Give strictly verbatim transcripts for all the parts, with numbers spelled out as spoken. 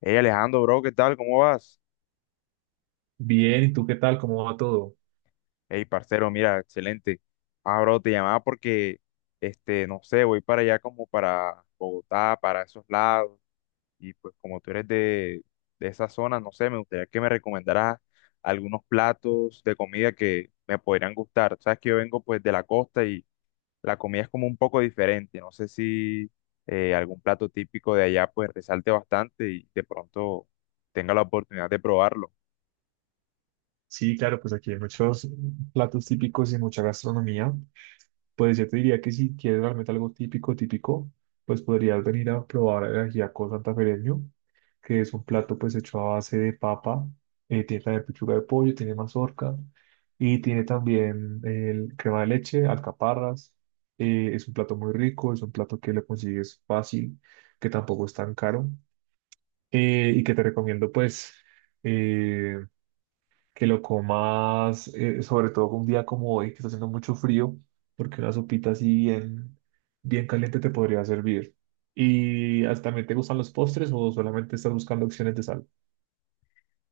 Hey Alejandro, bro, ¿qué tal? ¿Cómo vas? Bien, ¿y tú qué tal? ¿Cómo va todo? Hey, parcero, mira, excelente. Ah, bro, te llamaba porque, este, no sé, voy para allá como para Bogotá, para esos lados. Y pues como tú eres de, de esa zona, no sé, me gustaría que me recomendaras algunos platos de comida que me podrían gustar. Sabes que yo vengo pues de la costa y la comida es como un poco diferente. No sé si eh, algún plato típico de allá pues resalte bastante y de pronto tenga la oportunidad de probarlo. Sí, claro, pues aquí hay muchos platos típicos y mucha gastronomía. Pues yo te diría que si quieres realmente algo típico, típico, pues podrías venir a probar el ajiaco santafereño, que es un plato pues hecho a base de papa, eh, tiene también pechuga de pollo, tiene mazorca y tiene también el crema de leche, alcaparras. Eh, es un plato muy rico, es un plato que lo consigues fácil, que tampoco es tan caro eh, y que te recomiendo pues... eh, que lo comas, eh, sobre todo un día como hoy, que está haciendo mucho frío, porque una sopita así bien, bien caliente te podría servir. ¿Y hasta también te gustan los postres o solamente estás buscando opciones de sal?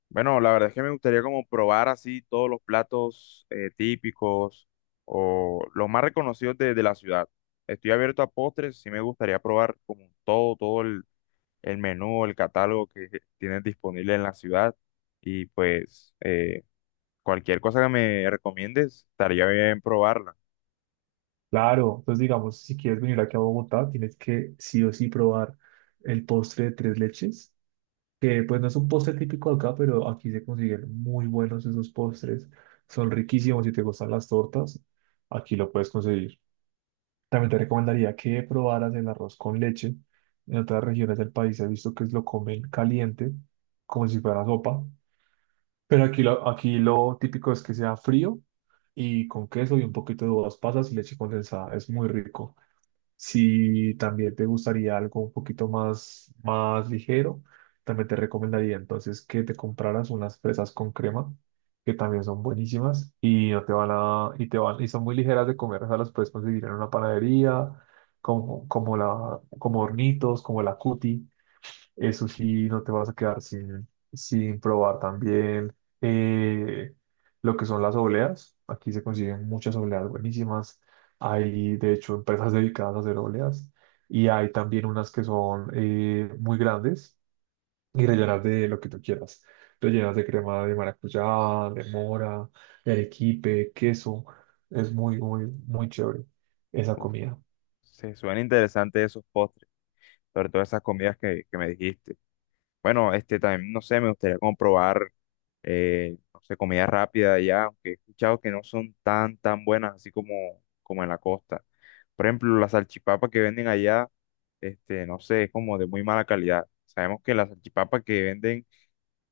Bueno, la verdad es que me gustaría como probar así todos los platos eh, típicos o los más reconocidos de, de la ciudad. Estoy abierto a postres, sí me gustaría probar como todo, todo el, el menú, el catálogo que tienes disponible en la ciudad. Y pues eh, cualquier cosa que me recomiendes, estaría bien probarla. Claro, entonces digamos, si quieres venir aquí a Bogotá, tienes que sí o sí probar el postre de tres leches, que pues no es un postre típico de acá, pero aquí se consiguen muy buenos esos postres, son riquísimos si te gustan las tortas, aquí lo puedes conseguir. También te recomendaría que probaras el arroz con leche. En otras regiones del país he visto que lo comen caliente, como si fuera sopa. Pero aquí lo, aquí lo típico es que sea frío y con queso y un poquito de uvas pasas y leche condensada. Es muy rico. Si también te gustaría algo un poquito más, más ligero, también te recomendaría entonces que te compraras unas fresas con crema, que también son buenísimas y no te van a, y te van, y son muy ligeras de comer, o sea, las puedes conseguir en una panadería, como, como la, como Hornitos, como la Cuti. Eso sí, no te vas a quedar sin, sin probar también eh, lo que son las obleas. Aquí se consiguen muchas obleas buenísimas. Hay, de hecho, empresas dedicadas a hacer obleas y hay también unas que son eh, muy grandes y rellenas de lo que tú quieras. Rellenas de crema de maracuyá, de mora, de arequipe, queso. Es muy, muy, muy chévere esa Uf, comida. se suena interesante esos postres, sobre todo esas comidas que, que me dijiste. Bueno, este también, no sé, me gustaría comprobar, eh, no sé, comida rápida allá, aunque he escuchado que no son tan, tan buenas así como, como en la costa. Por ejemplo, las salchipapas que venden allá, este, no sé, es como de muy mala calidad. Sabemos que las salchipapas que venden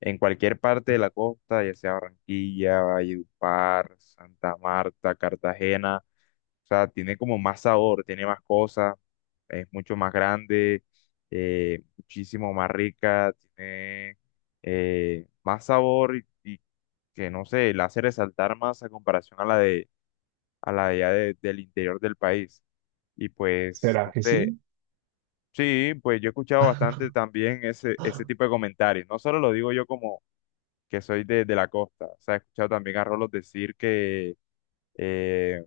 en cualquier parte de la costa, ya sea Barranquilla, Valledupar, Santa Marta, Cartagena, o sea, tiene como más sabor, tiene más cosas, es mucho más grande, eh, muchísimo más rica, tiene eh, más sabor y, y que no sé, la hace resaltar más a comparación a la de a la de allá de- del interior del país. Y pues, ¿Será no que sé, sí? sí, pues yo he escuchado bastante también ese, ese tipo de comentarios. No solo lo digo yo como que soy de, de la costa, o sea, he escuchado también a Rolos decir que eh,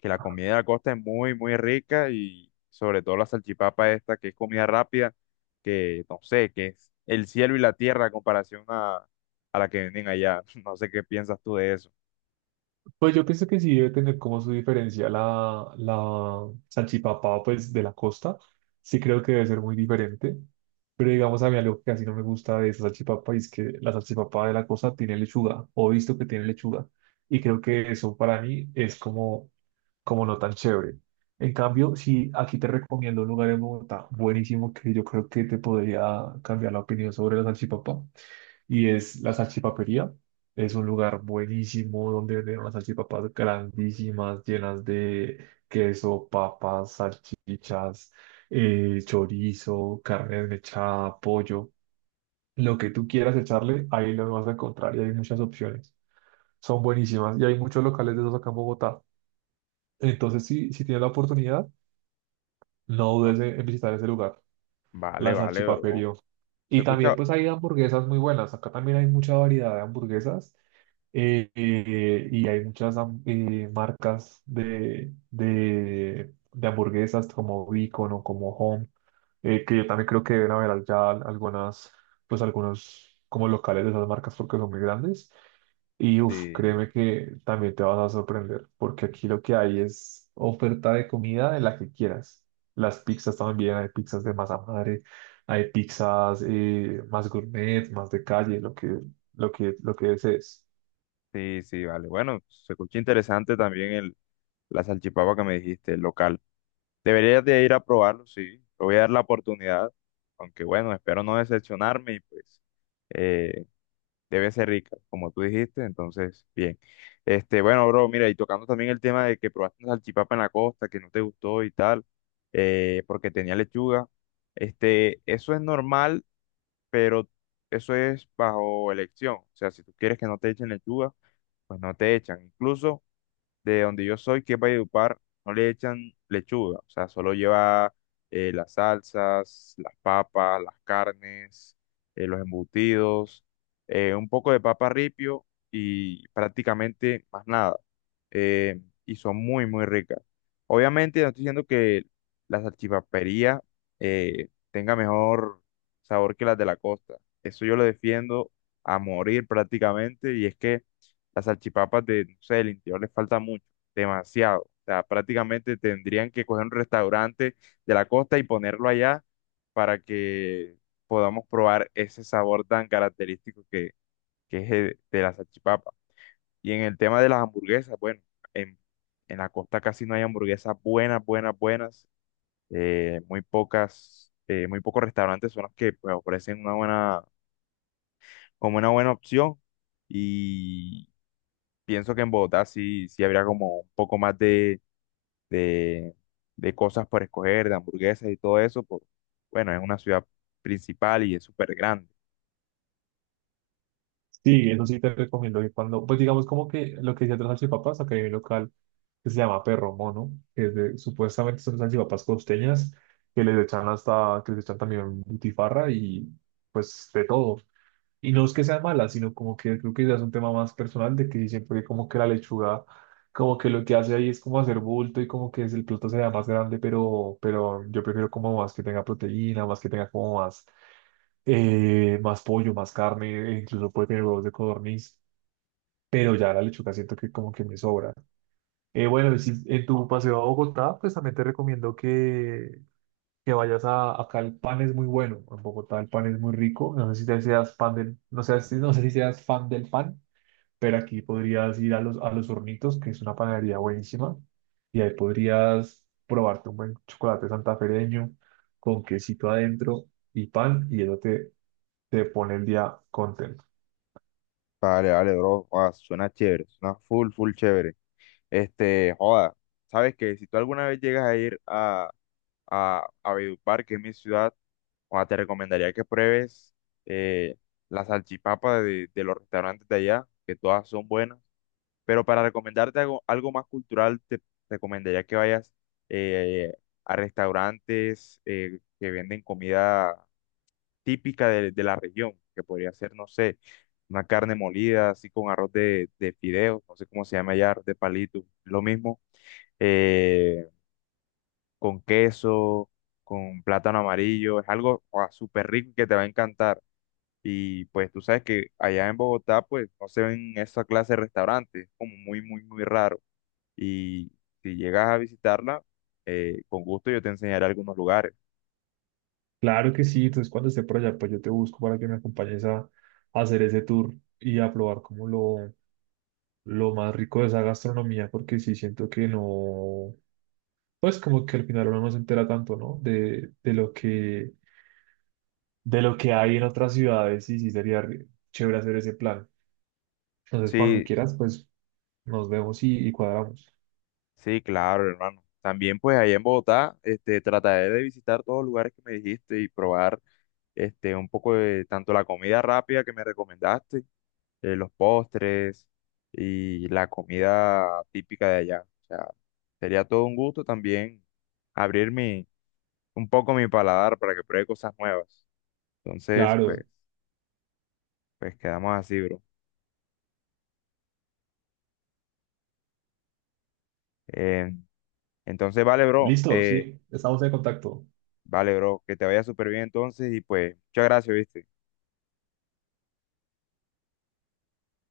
que la comida de la costa es muy, muy rica y sobre todo la salchipapa esta, que es comida rápida, que no sé, que es el cielo y la tierra a comparación a, a la que venden allá. No sé qué piensas tú de eso. Pues yo pienso que sí debe tener como su diferencia la, la salchipapa, pues de la costa. Sí creo que debe ser muy diferente. Pero digamos a mí algo que casi no me gusta de esa salchipapa es que la salchipapa de la costa tiene lechuga, o he visto que tiene lechuga. Y creo que eso para mí es como como no tan chévere. En cambio, si aquí te recomiendo un lugar en Bogotá buenísimo que yo creo que te podría cambiar la opinión sobre la salchipapa, y es la salchipapería. Es un lugar buenísimo donde venden unas salchipapas grandísimas, llenas de queso, papas, salchichas, eh, chorizo, carne desmechada, pollo. Lo que tú quieras echarle, ahí lo vas a encontrar y hay muchas opciones. Son buenísimas y hay muchos locales de esos acá en Bogotá. Entonces, si, si tienes la oportunidad, no Va- dudes en en visitar ese lugar, Vale, la vale, bro. salchipaperio. Se Y escucha, también pues hay hamburguesas muy buenas. Acá también hay mucha variedad de hamburguesas eh, eh, y hay muchas ham- eh, marcas de, de, de hamburguesas como Beacon o como Home, eh, que yo también creo que deben haber allá al- algunas, pues algunos como locales de esas marcas porque son muy grandes. Y uf, sí, créeme que también te vas a sorprender, porque aquí lo que hay es oferta de comida de la que quieras. Las pizzas también, hay pizzas de masa madre, hay pizzas eh, más gourmet, más de calle, lo que, lo que, lo que desees. sí, sí, vale. Bueno, se escucha interesante también el, la salchipapa que me dijiste, el local. Deberías de ir a probarlo, sí. Le voy a dar la oportunidad, aunque bueno, espero no decepcionarme y pues eh, debe ser rica, como tú dijiste, entonces, bien. Este, bueno, bro, mira, y tocando también el tema de que probaste una salchipapa en la costa, que no te gustó y tal, eh, porque tenía lechuga, este, eso es normal, pero eso es bajo elección, o sea, si tú quieres que no te echen lechuga, pues no te echan, incluso de donde yo soy, que es Valledupar, no le echan lechuga, o sea, solo lleva eh, las salsas, las papas, las carnes, eh, los embutidos, eh, un poco de papa ripio y prácticamente más nada. eh, y son muy, muy ricas. Obviamente, no estoy diciendo que la salchipapería eh, tenga mejor sabor que las de la costa. Eso yo lo defiendo a morir prácticamente y es que las salchipapas de, no sé, del interior les falta mucho, demasiado. O sea, prácticamente tendrían que coger un restaurante de la costa y ponerlo allá para que podamos probar ese sabor tan característico que, que es el de la salchipapa. Y en el tema de las hamburguesas, bueno, en, en la costa casi no hay hamburguesas buenas, buenas, buenas. Eh, muy pocas, eh, muy pocos restaurantes son los que pues, ofrecen una buena, como una buena opción. Y pienso que en Bogotá sí, sí habría como un poco más de, de, de cosas por escoger, de hamburguesas y todo eso, por, bueno, es una ciudad principal y es súper grande. Sí, eso sí te recomiendo que cuando, pues digamos como que lo que decía de las salchipapas, acá hay un local que se llama Perro Mono, que es de- supuestamente son salchipapas costeñas, que les echan hasta, que les echan también butifarra y pues de todo. Y no es que sea mala, sino como que creo que ya es un tema más personal de que dicen, porque como que la lechuga, como que lo que hace ahí es como hacer bulto y como que es el plato sea más grande, pero, pero yo prefiero como más que tenga proteína, más que tenga como más, eh, más pollo, más carne, e incluso puede tener huevos de codorniz, pero ya la lechuga siento que como que me sobra. Eh, bueno, y si en tu paseo a Bogotá, pues también te recomiendo que, que vayas a, acá el pan es muy bueno, en Bogotá el pan es muy rico, no sé si te seas fan del, no sé, si- no sé si seas fan del pan, pero aquí podrías ir a los, a los Hornitos, que es una panadería buenísima, y ahí podrías probarte un buen chocolate santafereño con quesito adentro y pan, y eso te, te pone el día contento. Vale, vale, bro. Joda, suena chévere, suena full, full chévere. Este, joda, sabes que si tú alguna vez llegas a ir a, a, a Valledupar, que es mi ciudad, joda, te recomendaría que pruebes eh, la salchipapa de, de los restaurantes de allá, que todas son buenas. Pero para recomendarte algo, algo más cultural, te recomendaría que vayas eh, a restaurantes eh, que venden comida típica de, de la región, que podría ser, no sé, una carne molida, así con arroz de, de fideos, no sé cómo se llama ya, arroz de palito, lo mismo, eh, con queso, con plátano amarillo, es algo ah, súper rico que te va a encantar. Y pues tú sabes que allá en Bogotá, pues no se ven esa clase de restaurantes, como muy, muy, muy raro y si llegas a visitarla, eh, con gusto yo te enseñaré algunos lugares. Claro que sí, entonces cuando esté por allá, pues yo te busco para que me acompañes a, a hacer ese tour y a probar como lo, lo más rico de esa gastronomía, porque sí siento que no pues como que al final uno no se entera tanto, ¿no? De, de lo que, de lo que hay en otras ciudades y sí sería re- chévere hacer ese plan. Entonces, cuando Sí, quieras, pues nos vemos y, y cuadramos. sí, claro, hermano. También pues allá en Bogotá, este, trataré de visitar todos los lugares que me dijiste y probar este, un poco de tanto la comida rápida que me recomendaste, eh, los postres y la comida típica de allá. O sea, sería todo un gusto también abrir mi, un poco mi paladar para que pruebe cosas nuevas. Entonces, pues, Claro. pues quedamos así, bro. Em, Entonces, vale, bro. Listo, eh, sí, estamos en contacto. vale, bro. Que te vaya súper bien entonces y pues, muchas gracias, ¿viste?